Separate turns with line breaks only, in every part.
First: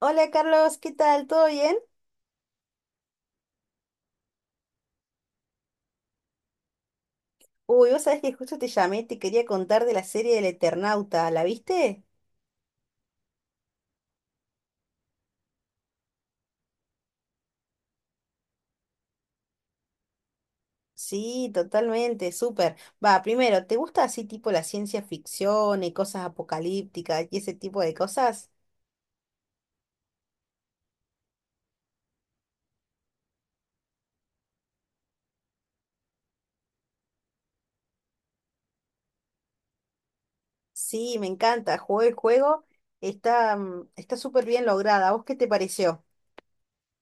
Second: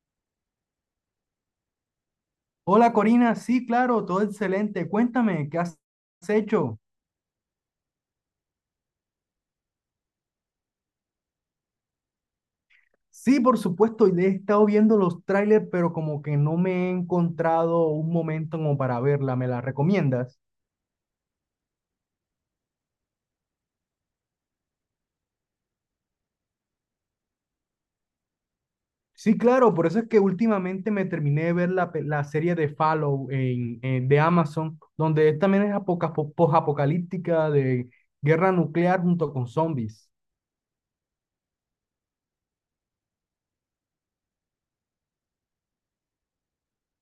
Hola Carlos, ¿qué tal? ¿Todo bien?
Hola Corina, sí, claro, todo excelente. Cuéntame, ¿qué has hecho?
Uy, vos sabés que justo te llamé te quería contar de la serie del Eternauta, ¿la viste?
Sí, por supuesto, y he estado viendo los trailers, pero como que no me he encontrado un momento como para verla. ¿Me la recomiendas?
Sí, totalmente, súper. Va, primero, ¿te gusta así tipo la ciencia ficción y cosas apocalípticas y ese tipo de cosas?
Sí, claro, por eso es que últimamente me terminé de ver la serie de Fallout de Amazon, donde también es posapocalíptica de guerra nuclear junto con zombies.
Sí, me encanta, jugué el juego, está está súper bien lograda. ¿A vos qué te pareció?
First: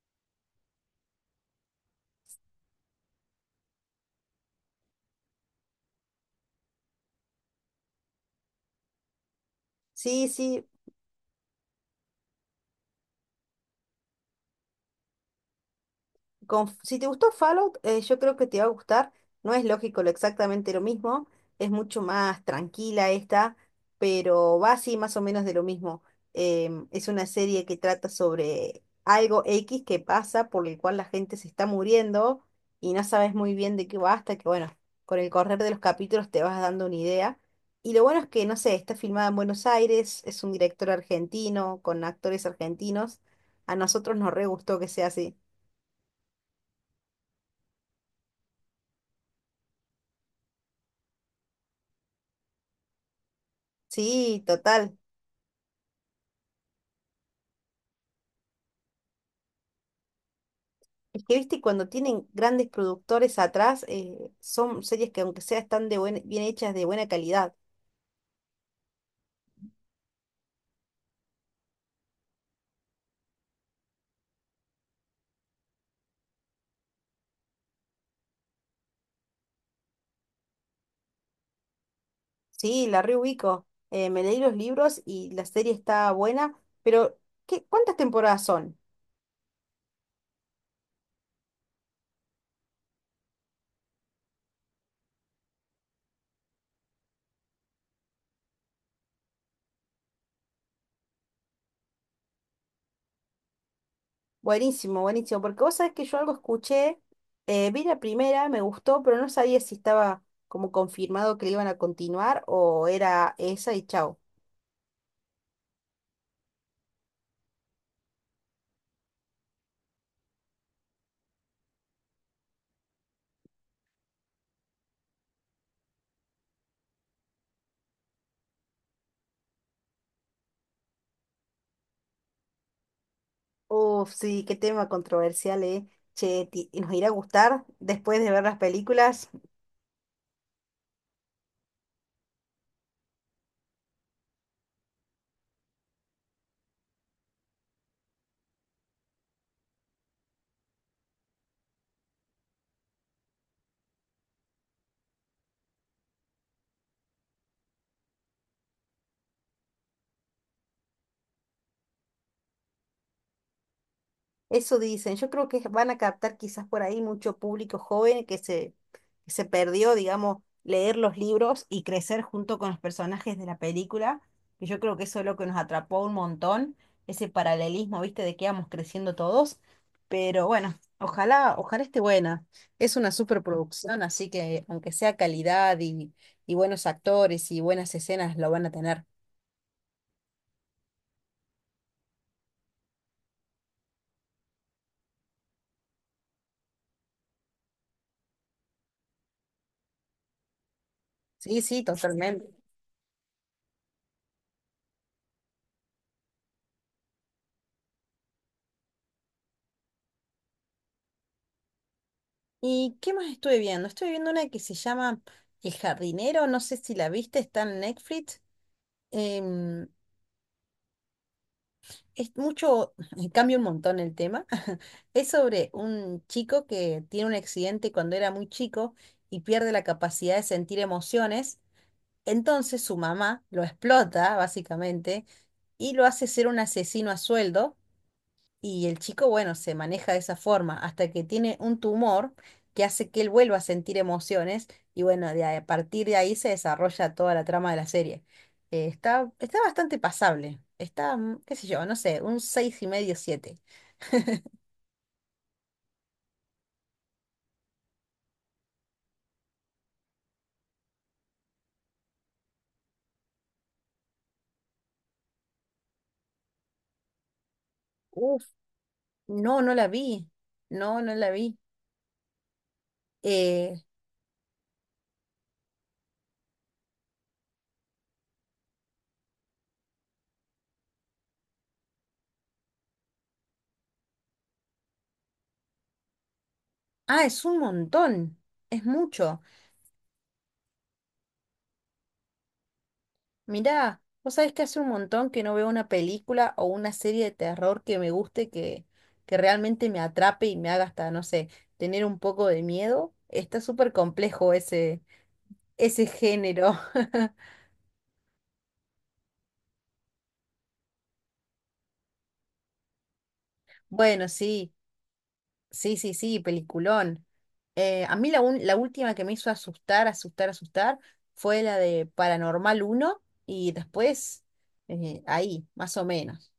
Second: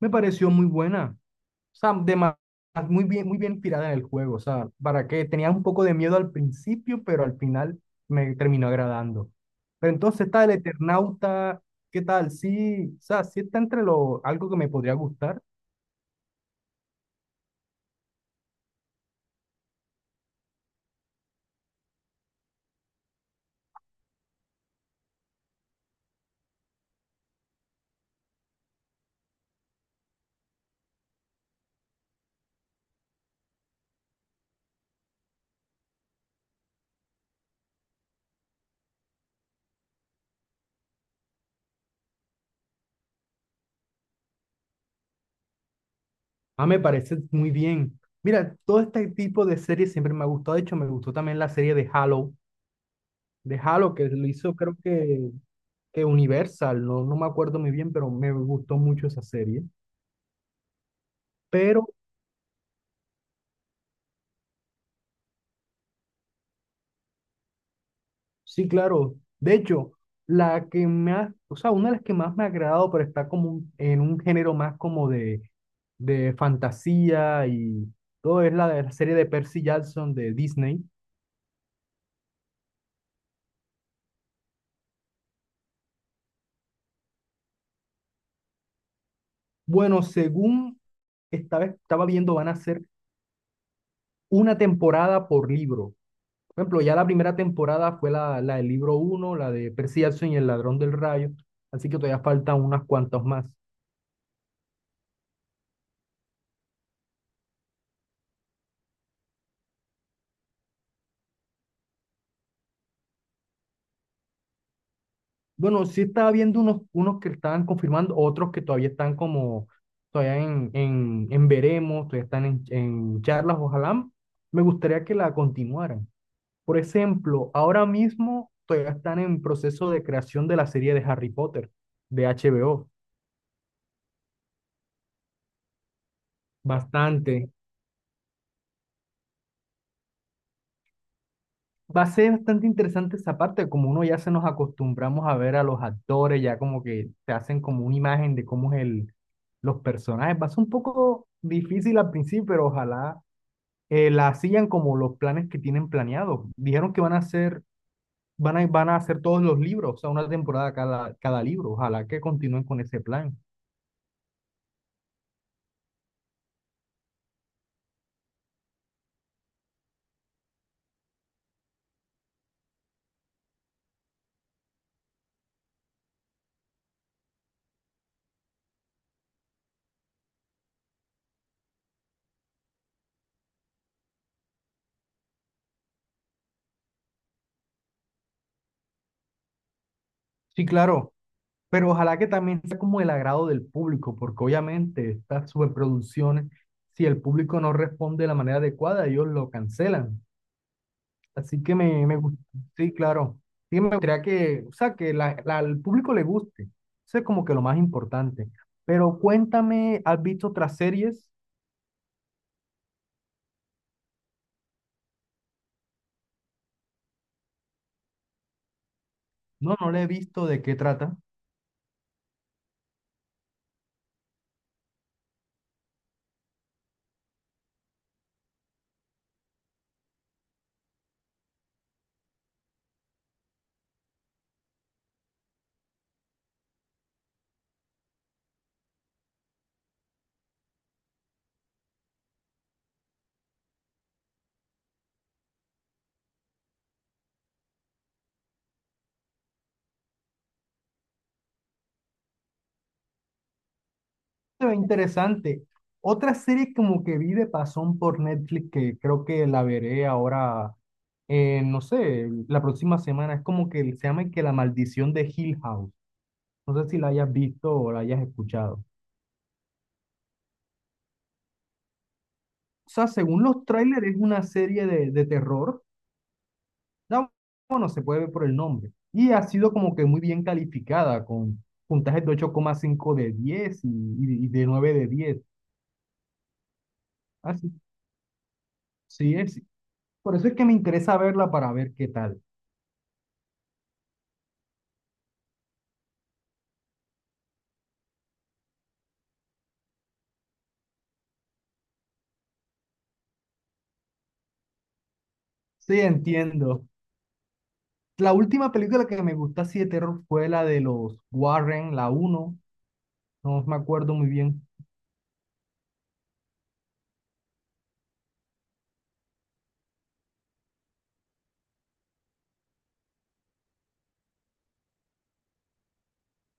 Me pareció muy buena. O sea, muy bien inspirada en el juego. O sea, para que tenía un poco de miedo al principio, pero al final me terminó agradando. Pero entonces
Sí,
está el
sí,
Eternauta, ¿qué tal? Sí, o sea, sí está entre algo que me podría gustar.
si te gustó Fallout, yo creo que te va a gustar. No es lógico lo exactamente lo mismo, es mucho más tranquila esta, pero va así más o menos de lo mismo. Es una serie que trata sobre algo X que pasa por el cual la gente se está muriendo y no sabes muy bien de qué va hasta que, bueno, con el correr de los capítulos te vas dando una idea. Y lo bueno es que, no sé, está filmada en Buenos Aires, es un director argentino, con actores argentinos. A nosotros nos re gustó que sea así.
Ah, me parece muy bien. Mira, todo este tipo de series siempre me ha gustado. De hecho, me gustó también la serie de Halo, que lo
Sí,
hizo creo
total.
que Universal, no, no me acuerdo muy bien, pero me gustó mucho esa serie.
Es que, viste,
Pero
cuando tienen grandes productores atrás, son series que aunque sea están de bien hechas, de buena calidad.
sí, claro. De hecho, la que más, o sea, una de las que más me ha agradado, pero está como en un género más como de fantasía y todo, es la de la serie de Percy Jackson de Disney.
Sí, la reubico. Me leí los libros y la serie está buena, pero ¿qué, cuántas temporadas son?
Bueno, según estaba viendo, van a ser una temporada por libro. Por ejemplo, ya la primera temporada fue la del libro uno, la de Percy Jackson y el ladrón del rayo, así que todavía faltan unas cuantas más.
Buenísimo, buenísimo, porque vos sabés que yo algo escuché, vi la primera, me gustó, pero no sabía si estaba como confirmado que le iban a continuar o era esa y chau.
Bueno, sí estaba viendo unos que estaban confirmando, otros que todavía están como, todavía en veremos, todavía están en charlas, ojalá. Me gustaría que la continuaran. Por ejemplo, ahora mismo todavía están en proceso de creación de la serie de Harry Potter, de HBO.
Uf, sí, qué tema controversial, ¿eh? Che, ¿nos irá a
Bastante.
gustar después de ver las películas?
Va a ser bastante interesante esa parte, como uno ya se nos acostumbramos a ver a los actores, ya como que te hacen como una imagen de cómo es el, los personajes. Va a ser un poco difícil al principio, pero ojalá la sigan como los planes que tienen planeados. Dijeron que van a hacer, van a hacer todos los libros, o sea, una temporada cada libro. Ojalá que continúen con ese plan.
Eso dicen. Yo creo que van a captar quizás por ahí mucho público joven que se perdió, digamos, leer los libros y crecer junto con los personajes de la película. Y yo creo que eso es lo que nos atrapó un montón, ese paralelismo, ¿viste? De que íbamos creciendo todos. Pero bueno, ojalá, ojalá esté buena. Es una superproducción, así que aunque sea calidad y buenos actores y buenas escenas, lo van a tener.
Sí, claro, pero ojalá que también sea como el agrado del público, porque obviamente estas superproducciones, si el público no responde de la manera adecuada, ellos lo cancelan.
Sí,
Así que
sí, totalmente.
sí, claro. Sí, me gustaría que, o sea, que al público le guste. Eso es como que lo más importante. Pero cuéntame, ¿has visto otras series?
¿Y qué más estuve viendo? Estuve viendo una que se llama El jardinero, no sé si la viste, está en Netflix.
No,
Em,
no la he visto de qué trata.
es mucho, cambia un montón el tema. Es sobre un chico que tiene un accidente cuando era muy chico y pierde la capacidad de sentir emociones. Entonces su mamá lo explota, básicamente, y lo hace ser un asesino a sueldo. Y el chico, bueno, se maneja de esa forma hasta que tiene un tumor que hace que él vuelva a sentir emociones y bueno, a partir de ahí se desarrolla toda la trama de la serie. Está, está bastante pasable. Está, qué sé yo, no sé, un seis y medio, siete.
Se ve interesante. Otra serie como que vi de pasón por Netflix que creo que la veré ahora, no sé, la próxima semana. Es como que se llama que La Maldición de Hill House. No sé si la hayas visto o la hayas
Uf,
escuchado.
no, no la vi. No, no la vi.
O sea, según los
Eh,
trailers es una serie de terror. Da- Bueno, se puede ver por el nombre. Y ha sido como que muy bien calificada con puntajes de 8,5 de 10 y de 9 de 10.
ah, es un
Así.
montón. Es
Sí, sí
mucho.
es, por eso es que me interesa verla para ver qué tal.
Mirá, vos sabés que hace un montón que no veo una película o una serie de terror que me guste, que realmente me atrape y me haga hasta, no sé, tener un poco de miedo. Está súper complejo ese,
Sí,
ese género.
entiendo. La última película que me gustó así de terror fue la de los Warren, la uno. No me acuerdo muy
Bueno,
bien.
sí, sí, sí, sí, peliculón. A mí la última que me hizo asustar, asustar, asustar fue la de Paranormal uno y después ahí, más o menos.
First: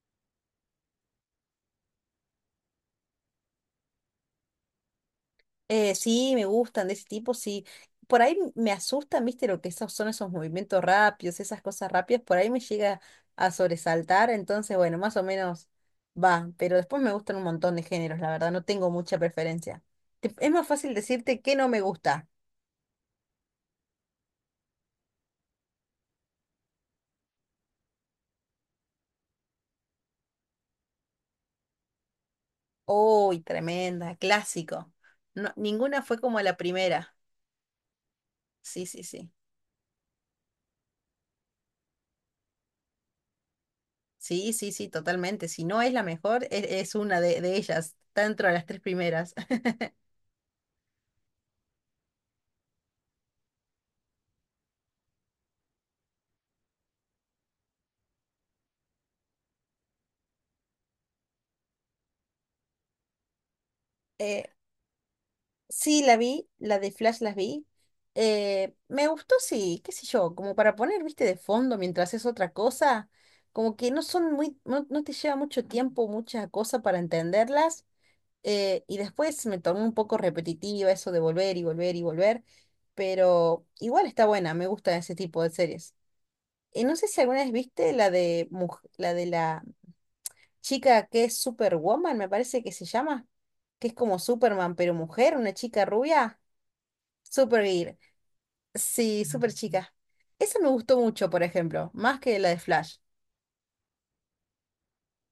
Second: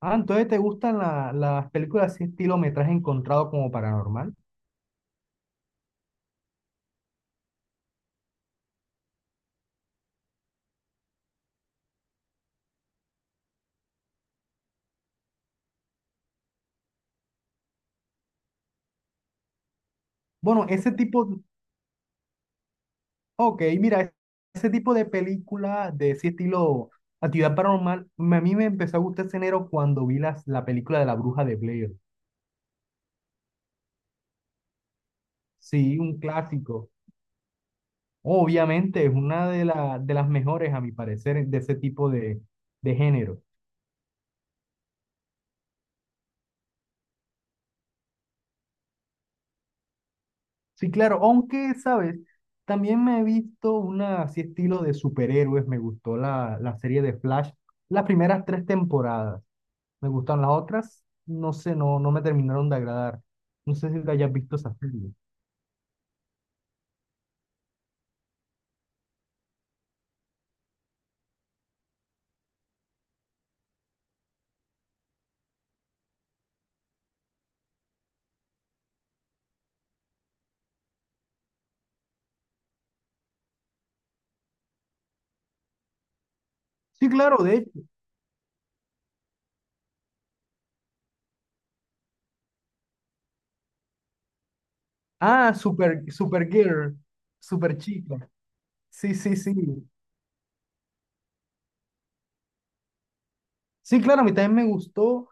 Ah, entonces te gustan las películas así estilo metraje encontrado como paranormal.
Sí, me gustan de ese tipo, sí. Por ahí me asustan, viste, lo que esos son esos movimientos rápidos, esas cosas rápidas, por ahí me llega a sobresaltar, entonces, bueno, más o menos va, pero después me gustan un montón de géneros, la verdad, no tengo mucha preferencia. Es más
Bueno, ese
fácil
tipo,
decirte que no me gusta.
ok, mira, ese tipo de película de ese estilo actividad paranormal, a mí me empezó a gustar ese enero cuando vi la película de la bruja de Blair.
Uy, tremenda, clásico. No,
Sí,
ninguna fue
un
como la
clásico.
primera. Sí, sí,
Obviamente es
sí.
una de las mejores, a mi parecer, de ese tipo de género.
Sí, sí, sí, totalmente. Si no es la mejor, es una de ellas, está dentro de las tres primeras.
Sí, claro, aunque, ¿sabes? También me he visto una así estilo de superhéroes, me gustó la serie de Flash, las primeras tres temporadas, me gustan las otras, no sé, no, no me terminaron de agradar. No sé si te hayas visto esa serie.
Sí, la vi, la de Flash las vi. Me gustó, sí, qué sé yo, como para poner, viste, de fondo mientras es otra cosa, como que no son muy, no, no te lleva mucho tiempo, mucha cosa para entenderlas. Y después me tornó un poco repetitiva eso de volver y volver y volver, pero igual está buena, me gusta ese tipo de series. No sé
Sí,
si alguna
claro,
vez
de hecho.
viste la de, la de la chica que es Superwoman, me parece que se llama, que es como Superman, pero mujer,
Ah,
una chica rubia.
Supergirl,
Super Gear.
Superchica. Sí,
Sí,
sí,
super
sí.
chica. Esa me gustó mucho, por ejemplo, más que la de Flash.
Sí, claro, a mí también me gustó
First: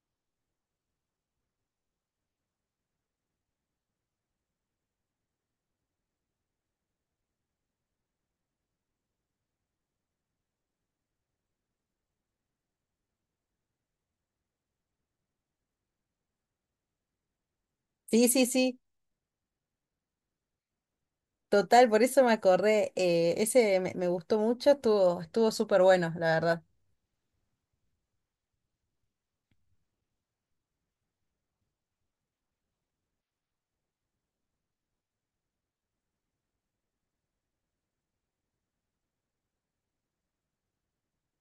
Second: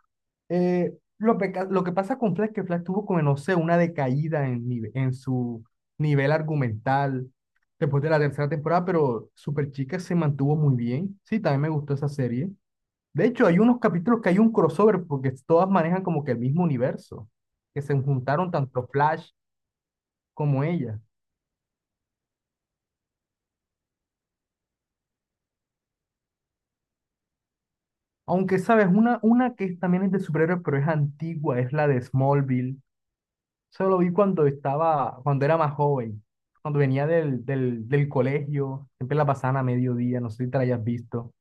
lo que pasa con Flash, que Flash tuvo como, no sé, una decaída en su nivel argumental después de la tercera temporada, pero Superchica se mantuvo muy bien. Sí, también me gustó esa serie. De hecho, hay unos capítulos que hay un crossover porque todas manejan como que el mismo universo, que se
Sí, sí,
juntaron
sí.
tanto Flash como ella.
Total, por eso me acordé. Ese me, me gustó mucho, estuvo, estuvo súper bueno, la verdad.
Aunque, ¿sabes? Una que es también es de superhéroes, pero es antigua, es la de Smallville. Solo lo vi cuando era más joven, cuando venía del colegio, siempre la pasaban a mediodía, no sé si te la hayas visto.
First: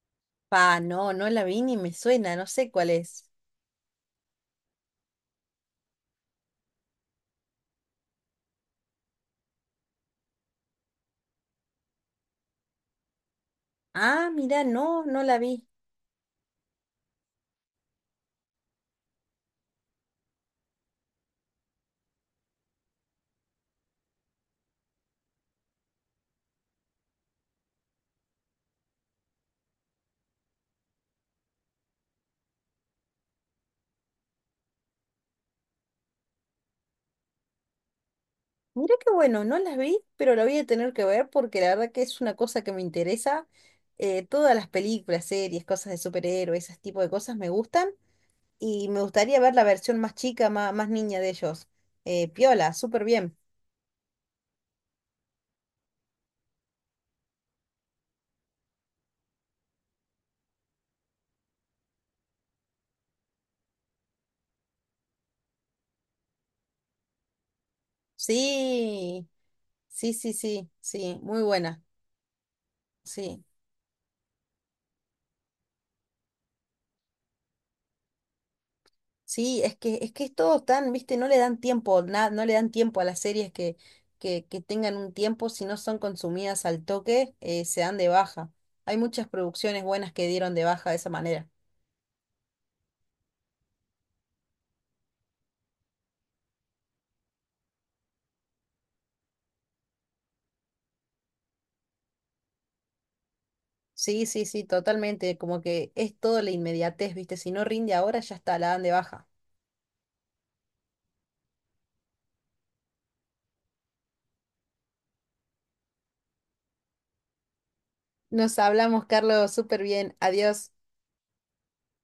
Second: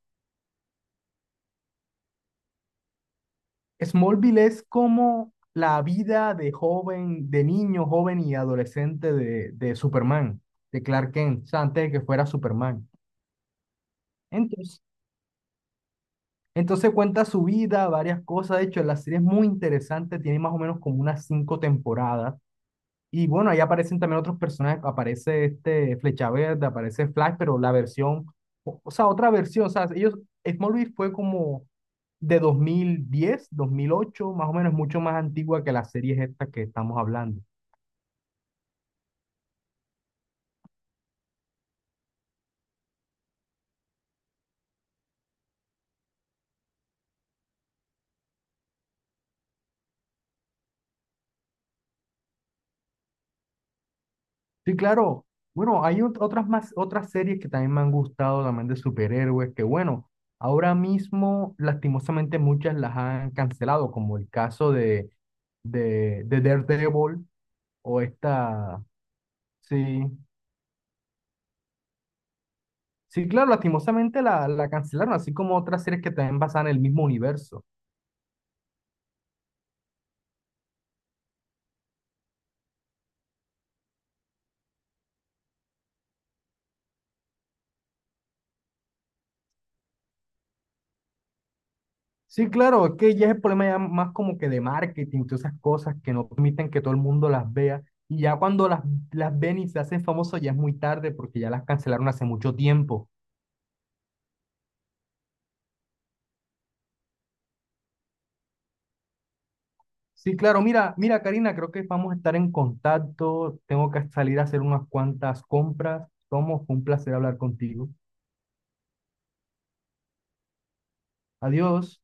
Pa, no, no la vi ni me suena, no sé cuál es.
Smallville es como la vida de joven, de niño, joven y adolescente de Superman, de Clark Kent, o sea, antes de que fuera Superman.
Ah, mira,
Entonces,
no, no la vi.
entonces cuenta su vida, varias cosas, de hecho, la serie es muy interesante, tiene más o menos como unas cinco temporadas. Y bueno, ahí aparecen también otros personajes, aparece este Flecha Verde, aparece Flash, pero la versión, o sea, otra versión, o sea, ellos, Smallville fue como de 2010 2008 más o menos, mucho más antigua que las series estas que estamos hablando.
Mira qué bueno, no la vi, pero la voy a tener que ver porque la verdad que es una cosa que me interesa. Todas las películas, series, cosas de superhéroes, ese tipo de cosas me gustan. Y me gustaría ver la versión más chica, más, niña de ellos. Piola, súper bien.
Sí, claro, bueno, hay otras más, otras series que también me han gustado, también de superhéroes, que bueno, ahora mismo, lastimosamente, muchas las han cancelado, como el caso de Daredevil o esta,
Sí,
sí.
sí, sí, sí, sí, muy buena.
Sí,
Sí,
claro, lastimosamente la cancelaron, así como otras series que también basan en el mismo universo.
sí, es que, es que es todo tan, viste, no le dan tiempo, no le dan tiempo a las series que tengan un tiempo, si no son consumidas al toque, se dan de baja. Hay muchas producciones buenas que dieron de baja de esa manera.
Sí, claro, es que ya es el problema ya más como que de marketing, todas esas cosas que no permiten que todo el mundo las vea. Y ya cuando las ven y se hacen famosos ya es muy tarde porque ya las cancelaron hace mucho tiempo.
Sí, sí, sí, totalmente, como que es todo la inmediatez, viste, si no rinde ahora ya está, la dan de baja.
Sí, claro, mira, mira, Karina, creo que vamos a estar en contacto. Tengo que salir a hacer unas cuantas compras. Tomo, fue un placer hablar contigo.
Nos hablamos, Carlos, súper bien. Adiós.
Adiós.